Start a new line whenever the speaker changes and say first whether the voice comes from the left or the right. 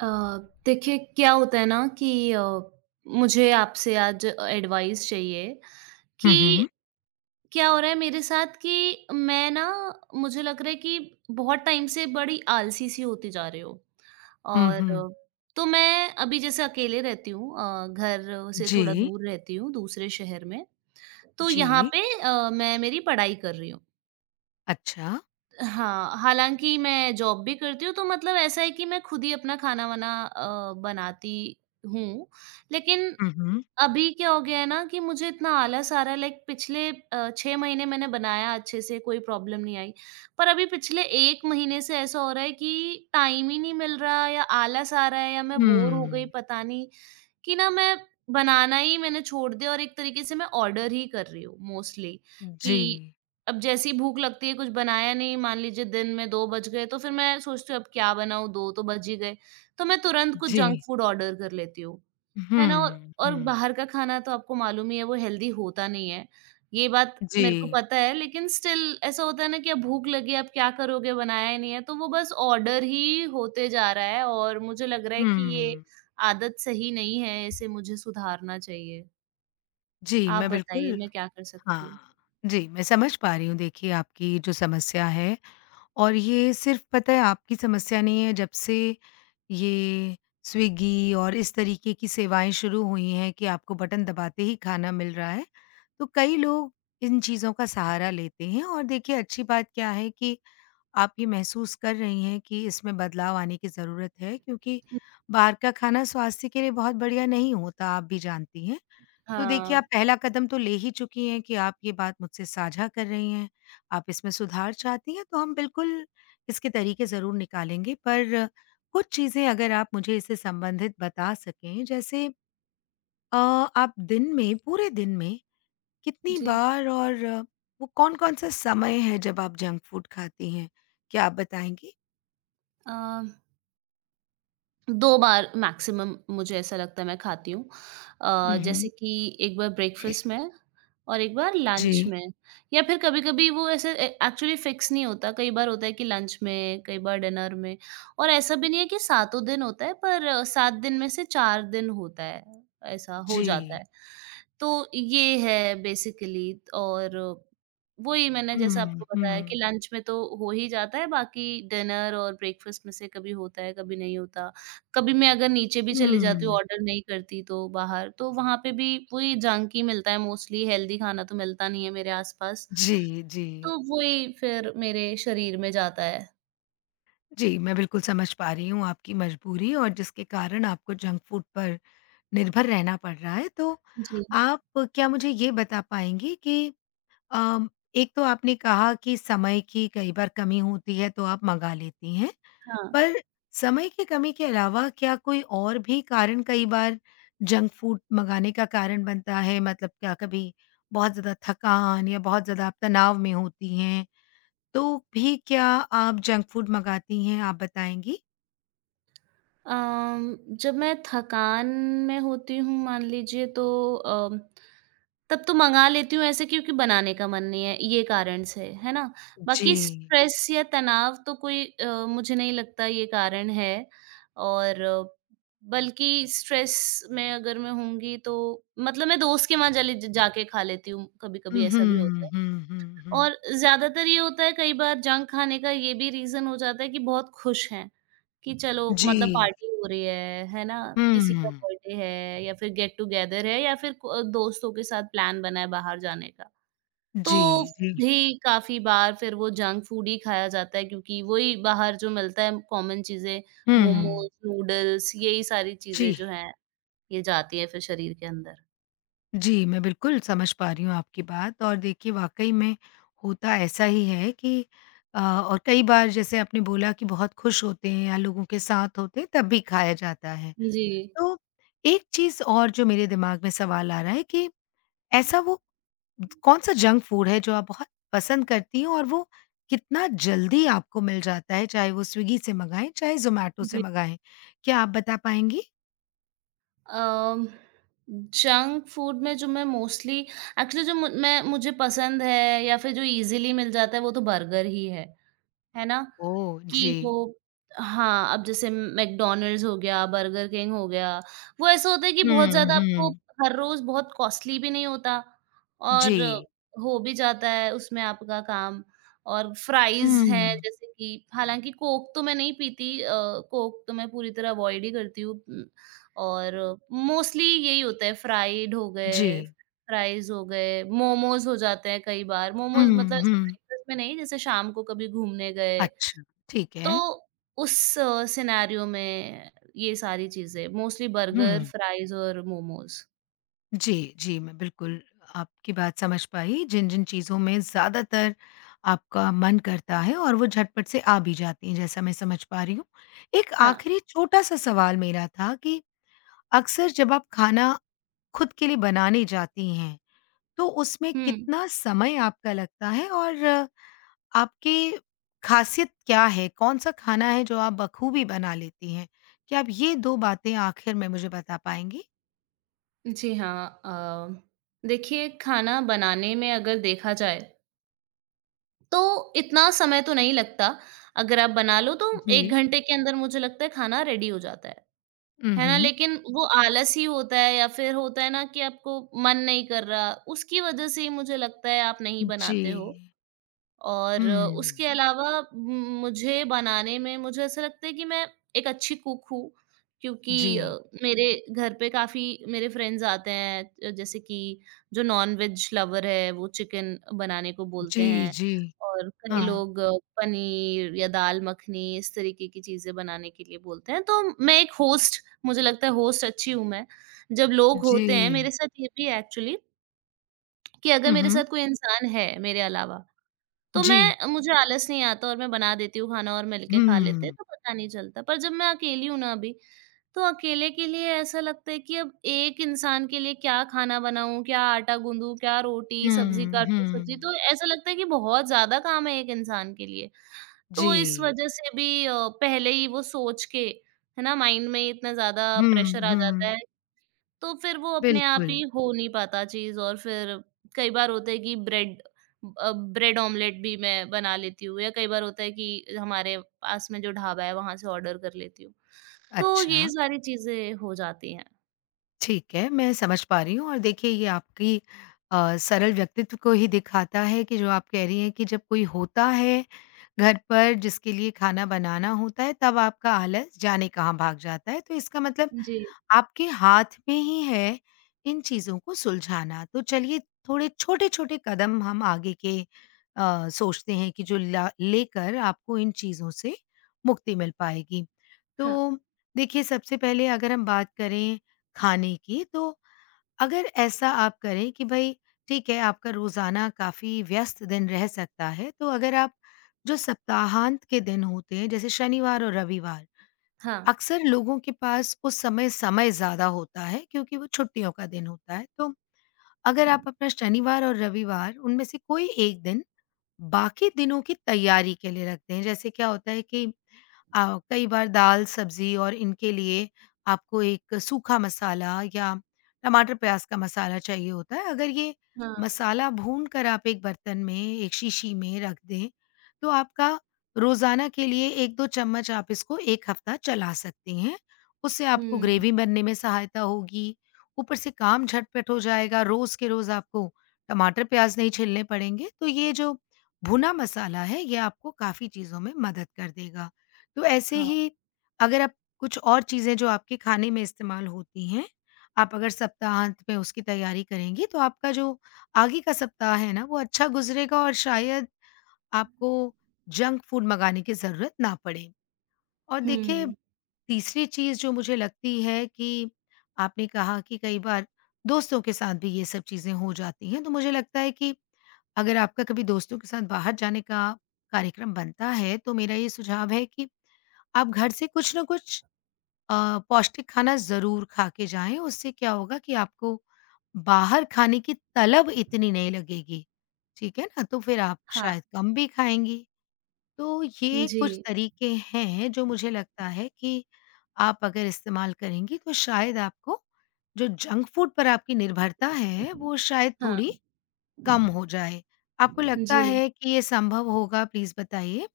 right: अ, देखिए क्या होता है ना कि मुझे आपसे आज एडवाइस चाहिए कि
left: हुँ, हुँ।
right: क्या हो रहा है मेरे साथ कि मैं ना मुझे लग रहा है कि बहुत टाइम से बड़ी आलसी सी होती जा रही हूँ।
left: हुँ,
right: और
left: हुँ।
right: तो मैं अभी जैसे अकेले रहती हूँ, घर से थोड़ा
left: जी,
right: दूर रहती हूँ दूसरे शहर में। तो यहाँ
left: जी।
right: पे मैं मेरी पढ़ाई कर रही हूँ।
left: अच्छा।
right: हाँ, हालाँकि मैं जॉब भी करती हूँ, तो मतलब ऐसा है कि मैं खुद ही अपना खाना-वाना बनाती हूँ। लेकिन
left: हुँ, हुँ।
right: अभी क्या हो गया है ना कि मुझे इतना आलस आ रहा है, लाइक पिछले 6 महीने मैंने बनाया अच्छे से, कोई प्रॉब्लम नहीं आई। पर अभी पिछले 1 महीने से ऐसा हो रहा है कि टाइम ही नहीं मिल रहा या आलस आ रहा है या मैं बोर हो गई,
left: हुँ।
right: पता नहीं। कि ना मैं बनाना ही मैंने छोड़ दिया और एक तरीके से मैं ऑर्डर ही कर रही हूँ मोस्टली। कि
left: जी,
right: अब जैसी भूख लगती है कुछ बनाया नहीं, मान लीजिए दिन में 2 बज गए तो फिर मैं सोचती हूँ अब क्या बनाऊँ, 2 तो बज ही गए। तो मैं तुरंत कुछ
left: जी।
right: जंक फूड ऑर्डर कर लेती हूँ। है ना? और
left: हुँ,
right: और
left: हुँ।
right: बाहर का खाना तो आपको मालूम ही है वो हेल्दी होता नहीं है। ये बात
left: जी।
right: मेरे को पता है, लेकिन स्टिल ऐसा होता है ना कि अब भूख लगी, अब क्या करोगे, बनाया ही नहीं है, तो वो बस ऑर्डर ही होते जा रहा है और मुझे लग रहा है कि ये
left: हुँ।
right: आदत सही नहीं है, इसे मुझे सुधारना चाहिए।
left: जी,
right: आप
left: मैं
right: बताइए
left: बिल्कुल
right: मैं क्या कर सकती हूँ?
left: हाँ। जी, मैं समझ पा रही हूँ। देखिए, आपकी जो समस्या है और ये सिर्फ़ पता है आपकी समस्या नहीं है। जब से ये स्विगी और इस तरीके की सेवाएँ शुरू हुई हैं कि आपको बटन दबाते ही खाना मिल रहा है, तो कई लोग इन चीज़ों का सहारा लेते हैं। और देखिए, अच्छी बात क्या है कि आप ये महसूस कर रही हैं कि इसमें बदलाव आने की ज़रूरत है, क्योंकि बाहर का खाना स्वास्थ्य के लिए बहुत बढ़िया नहीं होता, आप भी जानती हैं। तो देखिए,
right: हाँ,
left: आप पहला कदम तो ले ही चुकी हैं कि आप ये बात मुझसे साझा कर रही हैं, आप इसमें सुधार चाहती हैं, तो हम बिल्कुल इसके तरीके ज़रूर निकालेंगे। पर कुछ चीज़ें अगर आप मुझे इससे संबंधित बता सकें, जैसे अ, आप दिन में, पूरे दिन में कितनी
right: जी।
left: बार, और वो कौन-कौन सा समय है जब आप जंक फूड खाती हैं? क्या आप बताएँगी?
right: अ 2 बार मैक्सिमम मुझे ऐसा लगता है मैं खाती हूँ।
left: हुँ,
right: जैसे
left: हुँ।
right: कि एक बार ब्रेकफ़ास्ट में और एक बार लंच
left: जी,
right: में। या फिर कभी-कभी वो ऐसे ए एक्चुअली फ़िक्स नहीं होता। कई बार होता है कि लंच में, कई बार डिनर में। और ऐसा भी नहीं है कि सातों दिन होता है, पर 7 दिन में से 4 दिन होता है, ऐसा हो
left: जी।
right: जाता है। तो ये है बेसिकली। और वही मैंने जैसा
left: हुँ,
right: आपको बताया कि
left: हुँ।
right: लंच में तो हो ही जाता है, बाकी डिनर और ब्रेकफ़ास्ट में से कभी होता है, कभी नहीं होता। कभी मैं अगर नीचे भी चली जाती हूँ
left: हुँ।
right: ऑर्डर नहीं करती तो बाहर, तो वहाँ पे भी वही जंक ही मिलता है मोस्टली, हेल्दी खाना तो मिलता नहीं है मेरे आस-पास,
left: जी, जी।
right: तो वही फिर मेरे शरीर में जाता है।
left: जी, मैं बिल्कुल समझ पा रही हूँ आपकी मजबूरी, और जिसके कारण आपको जंक फूड पर निर्भर रहना पड़ रहा है। तो
right: जी,
left: आप क्या मुझे ये बता पाएँगी कि अम, एक तो आपने कहा कि समय की कई बार कमी होती है, तो आप मँगा लेती हैं।
right: हाँ।
left: पर समय की कमी के अलावा क्या कोई और भी कारण कई बार जंक फूड मँगाने का कारण बनता है? मतलब क्या कभी बहुत ज़्यादा थकान या बहुत ज़्यादा आप तनाव में होती हैं, तो भी क्या आप जंक फूड मँगाती हैं? आप बताएँगी?
right: जब मैं थकान में होती हूँ मान लीजिए, तो अम तब तो मँगा लेती हूँ ऐसे, क्योंकि बनाने का मन नहीं है, ये कारण से, है ना?
left: जी।
right: बाकी स्ट्रेस या तनाव तो कोई मुझे नहीं लगता ये कारण है। और बल्कि स्ट्रेस में अगर मैं होंगी तो मतलब मैं दोस्त के वहाँ चली ज जाके खा लेती हूँ, कभी-कभी
left: हुँ, हुँ,
right: ऐसा भी होता है।
left: हुँ, हुँ, हुँ।
right: और ज़्यादातर ये होता है, कई बार जंक खाने का ये भी रीज़न हो जाता है कि बहुत खुश हैं। कि चलो
left: जी।
right: मतलब पार्टी हो रही है ना? किसी का
left: हुँ।
right: बर्थडे है या फिर गेट टुगेदर है या फिर को दोस्तों के साथ प्लान बना है बाहर जाने का।
left: जी,
right: तो
left: जी।
right: भी काफ़ी बार फिर वो जंक फूड ही खाया जाता है, क्योंकि वही बाहर जो मिलता है कॉमन चीज़ें,
left: हुँ।
right: मोमोज़, नूडल्स, यही सारी चीज़ें
left: जी।
right: जो हैं, ये जाती हैं फिर शरीर के अंदर।
left: जी, मैं बिल्कुल समझ पा रही हूँ आपकी बात। और देखिए, वाक़ई में होता ऐसा ही है कि और कई बार जैसे आपने बोला कि बहुत खुश होते हैं या लोगों के साथ होते हैं, तब भी खाया जाता है।
right: जी।
left: तो एक चीज़ और जो मेरे दिमाग में सवाल आ रहा है कि ऐसा वो कौन सा जंक फूड है जो आप बहुत पसंद करती हो, और वो कितना जल्दी आपको मिल जाता है, चाहे वो स्विगी से मँगाएँ, चाहे ज़ोमैटो से
right: जी।
left: मँगाएँ? क्या आप बता पाएँगी?
right: अम, जंक फूड में जो मैं मोस्टली एक्चुअली, जो मु- मैं मुझे पसंद है या फिर जो इजीली मिल जाता है, वो तो बर्गर ही है ना?
left: ओह! जी।
right: कि वो हाँ, अब जैसे मैकडॉनल्ड्स हो गया, बर्गर किंग हो गया, वो ऐसा होता है कि बहुत
left: हुँ,
right: ज़्यादा आपको
left: हुँ।
right: हर रोज़ बहुत कॉस्टली भी नहीं होता, और
left: जी।
right: हो भी जाता है उसमें आपका काम। और फ्राइज़ हैं
left: हुँ।
right: जैसे कि, हालाँकि कोक तो मैं नहीं पीती, कोक तो मैं पूरी तरह अवॉइड ही करती हूँ, और मोस्टली यही होता है, फ्राइड हो
left: जी।
right: गए, फ्राइज़ हो गए, मोमोज़ हो जाते हैं कई बार। मोमोज़
left: हुँ,
right: मतलब ऐसे
left: हुँ।
right: ब्रेकफ़ास्ट में नहीं, जैसे शाम को कभी घूमने गए,
left: अच्छा, ठीक
right: तो
left: है।
right: उस सिनेरियो में ये सारी चीज़ें, मोस्टली बर्गर,
left: हुँ।
right: फ्राइज़ और मोमोज़।
left: जी, जी, मैं बिल्कुल आपकी बात समझ पाई, जिन-जिन चीज़ों में ज़्यादातर आपका मन करता है और वो झटपट से आ भी जाती हैं, जैसा मैं समझ पा रही हूँ। एक
right: हाँ।
left: आखिरी छोटा-सा सवाल मेरा था कि अक्सर जब आप खाना खुद के लिए बनाने जाती हैं, तो उसमें
right: हुँ।
left: कितना समय आपका लगता है, और आपकी ख़ासियत क्या है? कौन-सा खाना है जो आप बखूबी बना लेती हैं? क्या आप ये 2 बातें आखिर में मुझे बता पाएँगी?
right: जी हाँ। देखिए खाना बनाने में अगर देखा जाए, तो इतना समय तो नहीं लगता। अगर आप बना लो तो
left: जी।
right: 1 घंटे के अंदर मुझे लगता है खाना रेडी हो जाता है।
left: हुँ,
right: है ना?
left: हुँ।
right: लेकिन वो आलस ही होता है या फिर होता है ना कि आपको मन नहीं कर रहा, उसकी वज़ह से ही मुझे लगता है आप नहीं
left: जी।
right: बनाते हो।
left: हुँ।
right: और उसके अलावा म मुझे बनाने में मुझे ऐसा लगता है कि मैं एक अच्छी कुक हूँ, क्योंकि
left: जी।
right: मेरे घर पे काफ़ी मेरे फ्रेंड्स आते हैं, जैसे कि जो नॉन-वेज लवर है, वो चिकन बनाने को बोलते
left: जी,
right: हैं
left: जी।
right: और कई
left: हाँ।
right: लोग पनीर या दाल मखनी, इस तरीके की चीज़ें बनाने के लिए बोलते हैं। तो मैं एक होस्ट मुझे लगता है होस्ट अच्छी हूँ मैं। जब लोग
left: जी।
right: होते हैं मेरे साथ ये भी है एक्चुअली, कि अगर
left: हुँ,
right: मेरे
left: हुँ।
right: साथ कोई इंसान है मेरे अलावा, तो
left: जी।
right: मैं मुझे आलस नहीं आता और मैं बना देती हूँ खाना और मिल के खा लेते हैं,
left: हुँ।
right: तो पता नहीं चलता। पर जब मैं अकेली हूँ ना अभी, तो अकेले के लिए ऐसा लगता है कि अब एक इंसान के लिए क्या खाना बनाऊँ, क्या आटा गूँधूँ, क्या रोटी, सब्ज़ी
left: हुँ,
right: काटूँ, सब्ज़ी,
left: हुँ।
right: तो ऐसा लगता है कि बहुत ज़्यादा काम है एक इंसान के लिए। तो इस
left: जी।
right: वज़ह से भी पहले ही वो सोच के, है ना, माइंड में इतना ज़्यादा
left: हुँ,
right: प्रेशर आ जाता
left: हुँ।
right: है, तो फिर वो अपने आप
left: बिल्कुल।
right: ही हो नहीं पाता चीज़। और फिर कई बार होता है कि ब्रेड ऑमलेट भी मैं बना लेती हूँ या कई बार होता है कि हमारे पास में जो ढाबा है वहाँ से ऑर्डर कर लेती हूँ। तो ये
left: अच्छा।
right: सारी चीज़ें हो जाती हैं।
left: ठीक है, मैं समझ पा रही हूँ। और देखिए, ये आपकी सरल व्यक्तित्व को ही दिखाता है कि जो आप कह रही हैं कि जब कोई होता है घर पर जिसके लिए खाना बनाना होता है, तब आपका आलस जाने कहाँ भाग जाता है। तो इसका मतलब
right: जी।
left: आपके हाथ में ही है इन चीज़ों को सुलझाना। तो चलिए, थोड़े छोटे-छोटे कदम हम आगे के सोचते हैं कि जो ला लेकर आपको इन चीज़ों से मुक्ति मिल पाएगी। तो
right: हाँ,
left: देखिए, सबसे पहले अगर हम बात करें खाने की, तो अगर ऐसा आप करें कि भई ठीक है, आपका रोज़ाना काफ़ी व्यस्त दिन रह सकता है, तो अगर आप जो सप्ताहांत के दिन होते हैं जैसे शनिवार और रविवार,
right: हाँ,
left: अक्सर लोगों के पास उस समय समय ज़्यादा होता है क्योंकि वो छुट्टियों का दिन होता है। तो अगर आप अपना शनिवार और रविवार उनमें से कोई एक दिन बाकी दिनों की तैयारी के लिए रखते हैं। जैसे क्या होता है कि कई बार दाल-सब्ज़ी और इनके लिए आपको एक सूखा मसाला या टमाटर-प्याज़ का मसाला चाहिए होता है। अगर ये
right: हाँ।
left: मसाला भून कर आप एक बर्तन में, एक शीशी में रख दें, तो आपका रोज़ाना के लिए 1-2 चम्मच आप इसको 1 हफ्ता चला सकती हैं। उससे आपको
right: हुँ,
left: ग्रेवी बनने में सहायता होगी, ऊपर से काम झटपट हो जाएगा, रोज़ के रोज़ आपको टमाटर-प्याज़ नहीं छिलने पड़ेंगे। तो ये जो भुना मसाला है, ये आपको काफ़ी चीज़ों में मदद कर देगा। तो ऐसे
right: हाँ।
left: ही अगर आप कुछ और चीज़ें जो आपके खाने में इस्तेमाल होती हैं, आप अगर सप्ताहांत में उसकी तैयारी करेंगी, तो आपका जो आगे का सप्ताह है ना, वो अच्छा गुज़रेगा और शायद आपको जंक फूड मँगाने की ज़रूरत ना पड़े। और देखिए,
right: हुँ,
left: तीसरी चीज़ जो मुझे लगती है कि आपने कहा कि कई बार दोस्तों के साथ भी ये सब चीज़ें हो जाती हैं, तो मुझे लगता है कि अगर आपका कभी दोस्तों के साथ बाहर जाने का कार्यक्रम बनता है, तो मेरा ये सुझाव है कि आप घर से कुछ न कुछ पौष्टिक खाना ज़रूर खा के जाएँ। उससे क्या होगा कि आपको बाहर खाने की तलब इतनी नहीं लगेगी, ठीक है ना? तो फिर आप
right: हाँ।
left: शायद कम भी खाएँगी। तो ये
right: जी।
left: कुछ तरीके हैं जो मुझे लगता है कि आप अगर इस्तेमाल करेंगी तो शायद आपको, जो जंक फूड पर आपकी निर्भरता है, वो शायद थोड़ी
right: हाँ।
left: कम हो जाए। आपको लगता
right: जी।
left: है कि ये संभव होगा? प्लीज़ बताइए।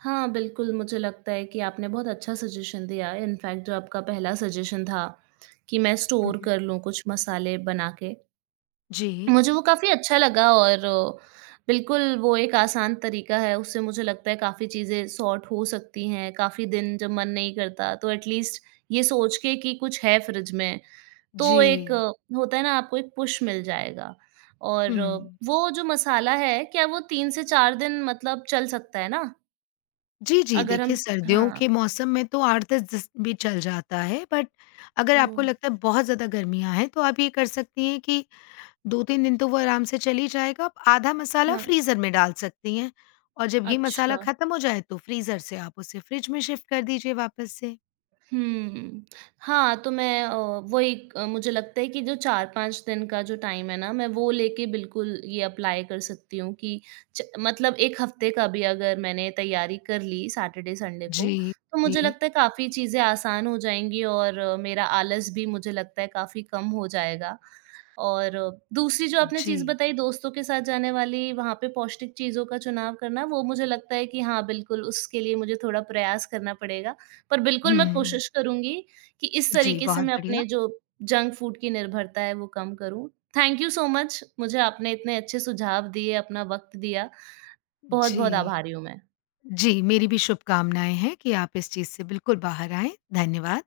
right: हाँ, बिल्कुल मुझे लगता है कि आपने बहुत अच्छा सजेशन दिया है। इनफैक्ट जो आपका पहला सजेशन था कि मैं
left: हुँ,
right: स्टोर
left: हुँ।
right: कर लूँ कुछ मसाले बना के,
left: जी,
right: मुझे वो काफ़ी अच्छा लगा। और बिल्कुल वो एक आसान तरीका है, उससे मुझे लगता है काफ़ी चीज़ें सॉर्ट हो सकती हैं, काफ़ी दिन जब मन नहीं करता तो एटलीस्ट ये सोच के कि कुछ है फ्रिज में,
left: जी।
right: तो एक होता है ना, आपको एक पुश मिल जाएगा।
left: हुँ।
right: और वो जो मसाला है, क्या वो 3 से 4 दिन मतलब चल सकता है ना?
left: जी, जी।
right: अगर हम
left: देखिए, सर्दियों
right: हाँ,
left: के मौसम में तो 8-10 दिस भी चल जाता है, बट अगर
right: ओह!
left: आपको लगता है बहुत ज़्यादा गर्मियाँ हैं तो आप ये कर सकती हैं कि 2-3 दिन तो वो आराम से चल ही जाएगा। आप आधा मसाला
right: हाँ,
left: फ्रीज़र में डाल सकती हैं, और जब ये
right: अच्छा।
left: मसाला खत्म हो जाए तो फ्रीज़र से आप उसे फ्रिज में शिफ्ट कर दीजिए वापस से।
right: हुँ। हाँ, तो मैं वही मुझे लगता है कि जो 4-5 दिन का जो टाइम है ना, मैं वो लेके बिल्कुल ये अप्लाई कर सकती हूँ कि च मतलब 1 हफ़्ते का भी अगर मैंने तैयारी कर ली सैटरडे, संडे को,
left: जी,
right: तो मुझे
left: जी,
right: लगता है काफ़ी चीज़ें आसान हो जाएँगी और मेरा आलस भी मुझे लगता है काफ़ी कम हो जाएगा। और दूसरी जो आपने
left: जी।
right: चीज़ बताई दोस्तों के साथ जाने वाली, वहाँ पे पौष्टिक चीज़ों का चुनाव करना, वो मुझे लगता है कि हाँ, बिल्कुल उसके लिए मुझे थोड़ा प्रयास करना पड़ेगा। पर बिल्कुल मैं
left: हुँ।
right: कोशिश करूँगी कि इस
left: जी,
right: तरीके से
left: बहुत
right: मैं
left: बढ़िया।
right: अपने जो जंक फूड की निर्भरता है वो कम करूँ। थैंक यू सो मच, मुझे आपने इतने अच्छे सुझाव दिए, अपना वक़्त दिया। बहुत-बहुत
left: जी।
right: आभारी हूँ मैं।
left: जी, मेरी भी शुभकामनाएँ हैं कि आप इस चीज़ से बिल्कुल बाहर आएँ। धन्यवाद।